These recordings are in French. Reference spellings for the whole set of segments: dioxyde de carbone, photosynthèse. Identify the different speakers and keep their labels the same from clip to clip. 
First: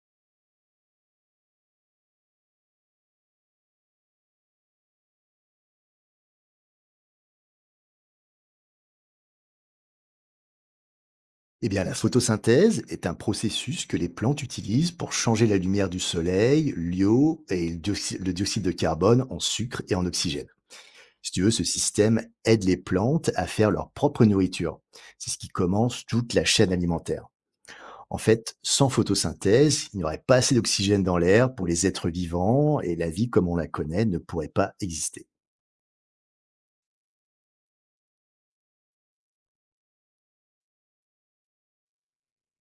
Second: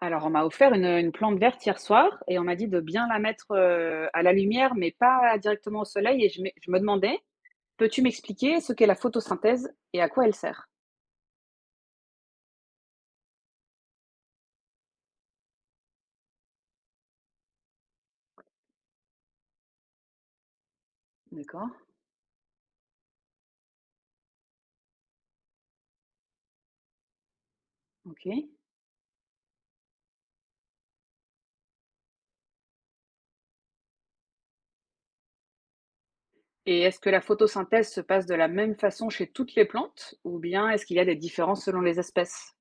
Speaker 1: Alors, on m'a offert une plante verte hier soir et on m'a dit de bien la mettre, à la lumière, mais pas directement au soleil et je me demandais: «Peux-tu m'expliquer ce qu'est la photosynthèse et à quoi elle sert?»
Speaker 2: Eh bien, la photosynthèse est un processus que les plantes utilisent pour changer la lumière du soleil, l'eau et le le dioxyde de carbone en sucre et en oxygène. Si tu veux, ce
Speaker 1: D'accord.
Speaker 2: système aide les plantes à faire leur propre nourriture. C'est ce qui commence toute la chaîne alimentaire. En
Speaker 1: OK,
Speaker 2: fait, sans photosynthèse, il n'y aurait pas assez d'oxygène dans l'air pour les êtres vivants et la vie comme on la connaît ne pourrait pas exister.
Speaker 1: et est-ce que la photosynthèse se passe de la même façon chez toutes les plantes ou bien est-ce qu'il y a des différences selon les espèces?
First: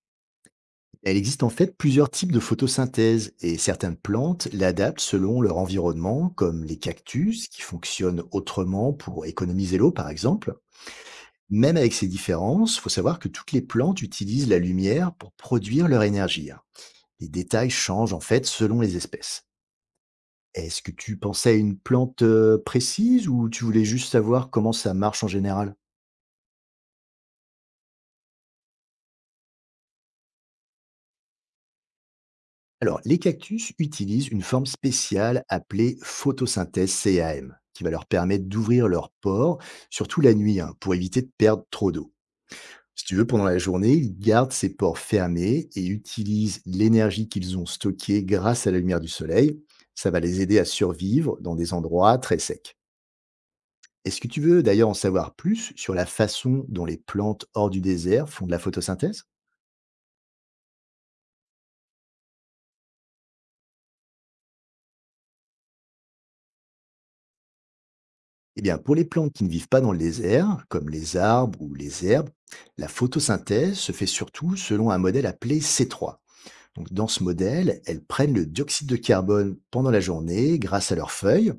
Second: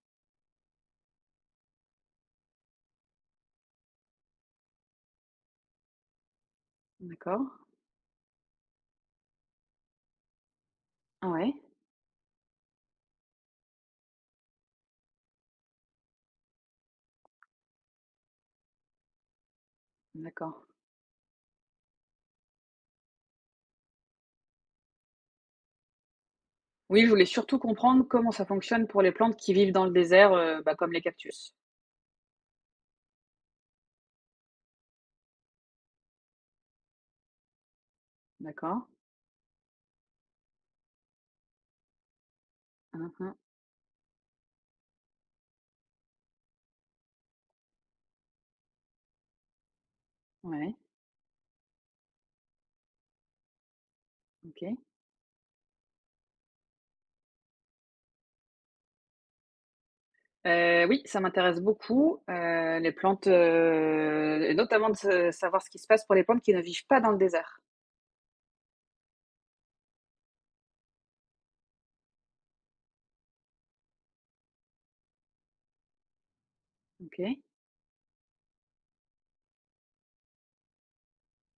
Speaker 2: Elle existe en fait plusieurs types de photosynthèse et certaines plantes l'adaptent selon leur environnement, comme les cactus
Speaker 1: D'accord.
Speaker 2: qui fonctionnent autrement pour économiser l'eau par exemple.
Speaker 1: Ah ouais,
Speaker 2: Même avec ces différences, il faut savoir que toutes les plantes utilisent la lumière pour produire leur énergie, hein. Les détails changent en fait selon les espèces.
Speaker 1: d'accord.
Speaker 2: Est-ce que tu pensais à une plante précise ou tu voulais juste savoir comment ça marche en général?
Speaker 1: Oui, je voulais surtout comprendre comment ça fonctionne pour les plantes qui vivent dans le désert, bah, comme les cactus.
Speaker 2: Alors, les cactus utilisent une forme spéciale appelée photosynthèse CAM, qui va leur permettre
Speaker 1: D'accord.
Speaker 2: d'ouvrir leurs pores, surtout la nuit, hein, pour éviter de perdre trop d'eau. Si
Speaker 1: Mmh
Speaker 2: tu veux,
Speaker 1: mh.
Speaker 2: pendant la journée, ils gardent ces pores fermés et utilisent l'énergie qu'ils ont stockée grâce à la lumière du soleil. Ça va les aider à
Speaker 1: Ouais,
Speaker 2: survivre dans des endroits très secs. Est-ce que tu veux
Speaker 1: OK.
Speaker 2: d'ailleurs en savoir plus sur la façon dont les plantes hors du désert font de la photosynthèse?
Speaker 1: Oui, ça m'intéresse beaucoup, les plantes, et notamment de se savoir ce qui se passe pour les plantes qui ne vivent pas dans le désert.
Speaker 2: Eh bien, pour les plantes qui ne vivent pas dans le désert, comme les arbres ou les herbes, la photosynthèse se fait surtout selon un modèle appelé C3. Donc, dans ce
Speaker 1: OK.
Speaker 2: modèle, elles prennent le dioxyde de carbone pendant la journée grâce à leurs feuilles,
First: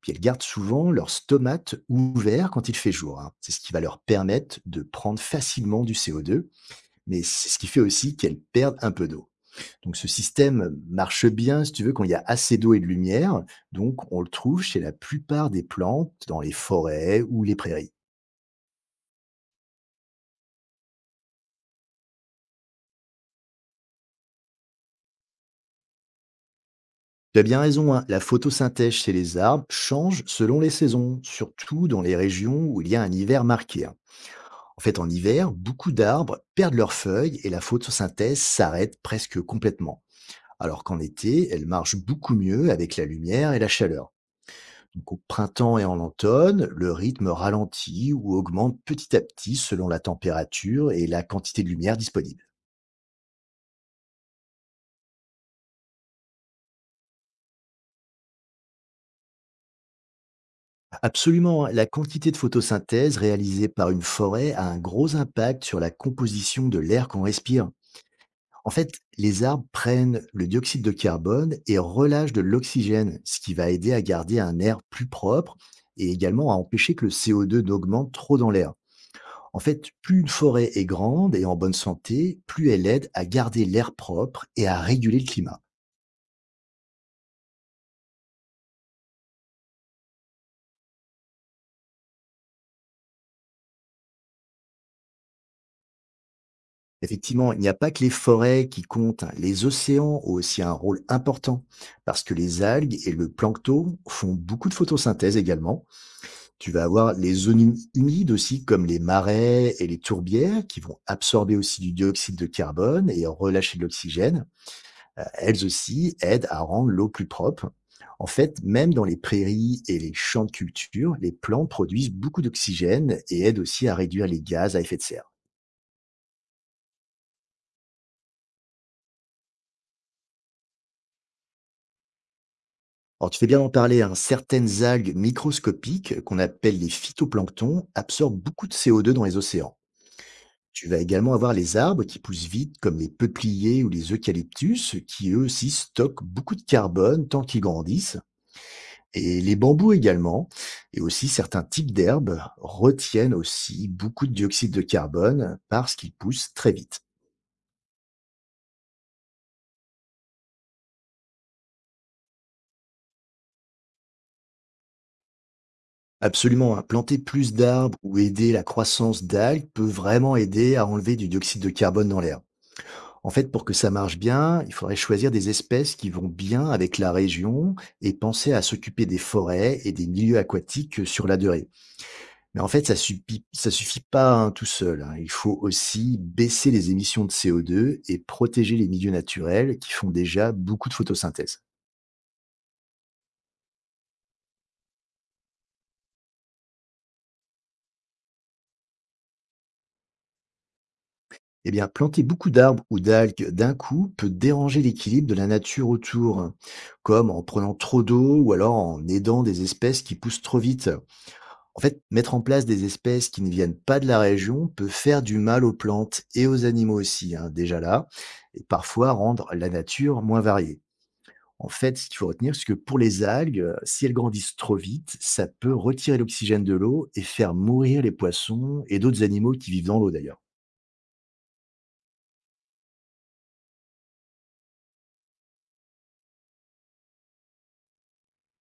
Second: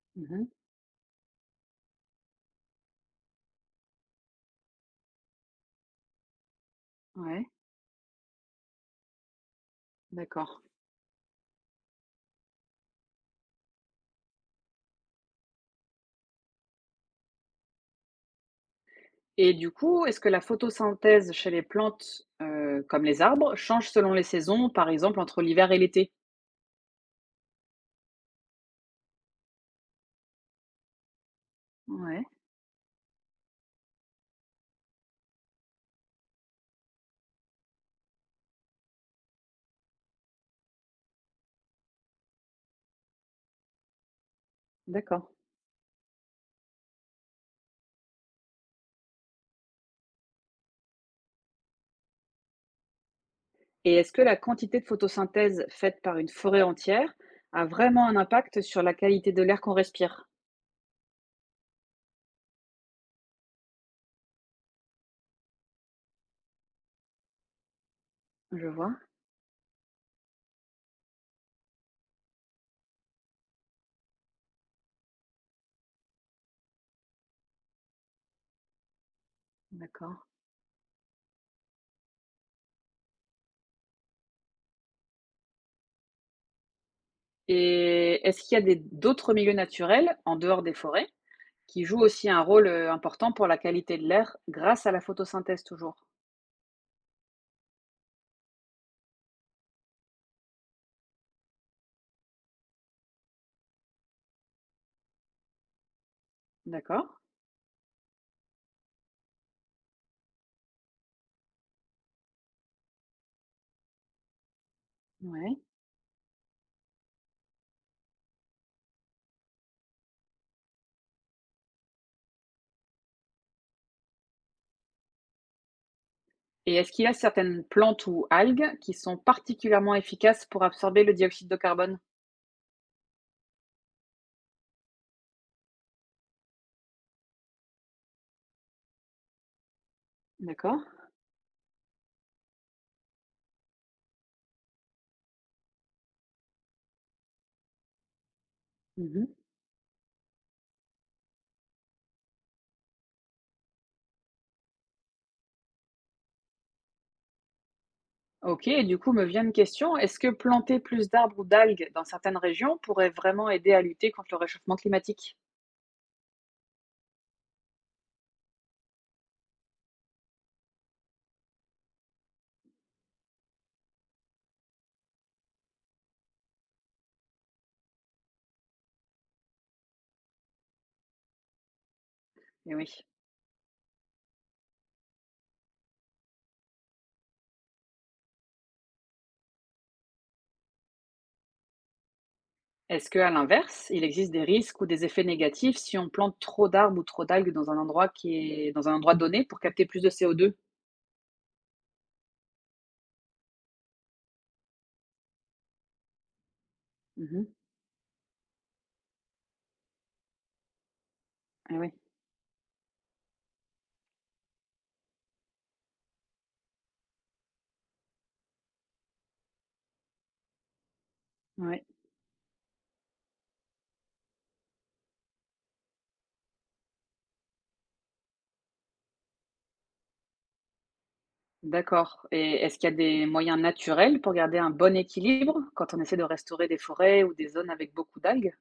Speaker 2: puis elles gardent
Speaker 1: Mmh.
Speaker 2: souvent leurs stomates ouverts quand il fait jour, hein. C'est ce qui va leur permettre de prendre facilement du CO2, mais
Speaker 1: Ouais,
Speaker 2: c'est ce qui fait aussi qu'elles perdent un peu d'eau. Donc ce
Speaker 1: d'accord,
Speaker 2: système marche bien, si tu veux, quand il y a assez d'eau et de lumière. Donc on le trouve chez la plupart des plantes, dans les forêts ou les prairies.
Speaker 1: et du coup, est-ce que la photosynthèse chez les plantes, comme les arbres, change selon les saisons, par exemple entre l'hiver et l'été?
Speaker 2: Tu as bien raison, hein, la photosynthèse chez les arbres change selon les saisons, surtout dans les
Speaker 1: Ouais,
Speaker 2: régions où il y a un hiver marqué, hein. En fait, en hiver, beaucoup d'arbres perdent leurs feuilles et la photosynthèse s'arrête presque complètement. Alors qu'en été, elle marche beaucoup mieux avec la lumière et la chaleur. Donc au
Speaker 1: d'accord,
Speaker 2: printemps et en automne, le rythme ralentit ou augmente petit à petit selon la température et la quantité de lumière disponible.
Speaker 1: et est-ce que la quantité de photosynthèse faite par une forêt entière a vraiment un impact sur la qualité de l'air qu'on respire?
Speaker 2: Absolument, hein, la quantité de photosynthèse réalisée par une forêt a un gros impact sur la composition de l'air qu'on respire.
Speaker 1: Je
Speaker 2: En
Speaker 1: vois,
Speaker 2: fait, les arbres prennent le dioxyde de carbone et relâchent de l'oxygène, ce qui va aider à garder un air plus propre et également à empêcher que le CO2 n'augmente trop dans l'air. En fait,
Speaker 1: d'accord.
Speaker 2: plus une forêt est grande et en bonne santé, plus elle aide à garder l'air propre et à réguler le climat.
Speaker 1: Et est-ce qu'il y a des d'autres milieux naturels, en dehors des forêts, qui jouent aussi un rôle, important pour la qualité de l'air grâce à la photosynthèse toujours?
Speaker 2: Effectivement, il n'y a pas que les forêts qui comptent, hein. Les océans ont aussi un rôle important parce que les algues et le plancton font beaucoup de photosynthèse également. Tu vas
Speaker 1: D'accord,
Speaker 2: avoir les zones humides aussi, comme les marais et les tourbières, qui vont absorber aussi du dioxyde de carbone et relâcher de l'oxygène.
Speaker 1: ouais.
Speaker 2: Elles aussi aident à rendre l'eau plus propre. En fait, même dans les prairies et les champs de culture, les plantes produisent beaucoup d'oxygène et aident aussi à réduire les gaz à effet de serre.
Speaker 1: Et est-ce qu'il y a certaines plantes ou algues qui sont particulièrement efficaces pour absorber le dioxyde de carbone?
Speaker 2: Alors tu fais bien d'en parler, hein, certaines algues microscopiques qu'on appelle les phytoplanctons absorbent beaucoup de CO2 dans les océans.
Speaker 1: D'accord.
Speaker 2: Tu vas également avoir les arbres qui poussent vite, comme les peupliers ou les eucalyptus, qui eux aussi stockent beaucoup de carbone tant qu'ils grandissent.
Speaker 1: Mmh.
Speaker 2: Et les bambous également, et aussi certains types d'herbes retiennent aussi beaucoup de dioxyde de carbone parce qu'ils poussent très vite.
Speaker 1: OK, et du coup me vient une question, est-ce que planter plus d'arbres ou d'algues dans certaines régions pourrait vraiment aider à lutter contre le réchauffement climatique?
Speaker 2: Absolument, hein, planter plus d'arbres ou aider la croissance d'algues peut vraiment aider à enlever du dioxyde de carbone dans l'air. En fait, pour que ça marche bien, il faudrait choisir des espèces qui vont bien avec la région et penser à s'occuper des forêts et des milieux aquatiques sur la durée. Mais en
Speaker 1: Eh
Speaker 2: fait,
Speaker 1: oui.
Speaker 2: ça suffit pas, hein, tout seul, hein. Il faut aussi baisser les émissions de CO2 et protéger les milieux naturels qui font déjà beaucoup de photosynthèse.
Speaker 1: Est-ce qu'à l'inverse, il existe des risques ou des effets négatifs si on plante trop d'arbres ou trop d'algues dans un endroit qui est dans un endroit donné pour capter plus de CO2.
Speaker 2: Eh bien, planter beaucoup d'arbres ou d'algues d'un coup peut déranger l'équilibre de la nature autour, hein, comme en
Speaker 1: Mhm.
Speaker 2: prenant trop d'eau ou alors en aidant des espèces qui poussent trop vite.
Speaker 1: Ah
Speaker 2: En
Speaker 1: oui,
Speaker 2: fait, mettre en place des espèces qui ne viennent pas de la région peut faire du mal aux plantes et aux animaux aussi, hein, déjà là, et parfois rendre la nature moins variée. En
Speaker 1: ouais,
Speaker 2: fait, ce qu'il faut retenir, c'est que pour les algues, si elles grandissent trop vite, ça peut retirer l'oxygène de l'eau et faire mourir les poissons et d'autres animaux qui vivent dans l'eau d'ailleurs.
Speaker 1: d'accord. Et est-ce qu'il y a des moyens naturels pour garder un bon équilibre quand on essaie de restaurer des forêts ou des zones avec beaucoup d'algues?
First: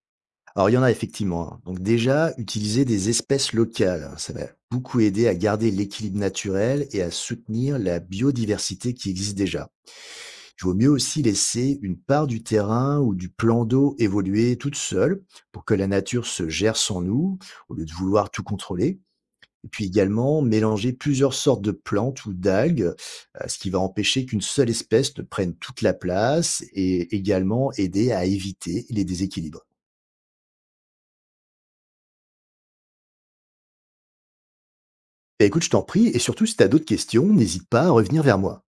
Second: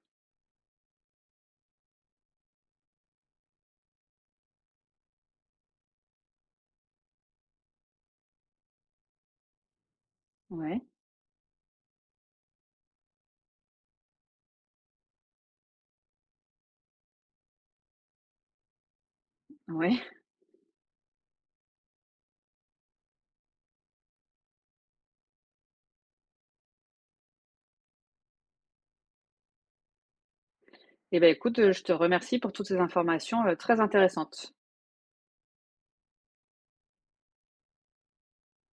Speaker 2: Alors il y en a effectivement, hein. Donc déjà, utiliser des espèces locales, hein, ça va beaucoup aider à garder l'équilibre naturel et à soutenir la biodiversité qui existe déjà. Il vaut
Speaker 1: Ouais,
Speaker 2: mieux aussi laisser une part du terrain ou du plan d'eau évoluer toute seule pour que la nature se gère sans nous, au lieu de vouloir tout contrôler. Et puis
Speaker 1: ouais.
Speaker 2: également, mélanger plusieurs sortes de plantes ou d'algues, ce qui va empêcher qu'une seule espèce ne prenne toute la place et également aider à éviter les déséquilibres.
Speaker 1: Eh ben écoute, je te remercie pour toutes ces informations, très intéressantes.
Speaker 2: Bah, écoute, je t'en prie et surtout si tu as d'autres questions, n'hésite pas à revenir vers moi.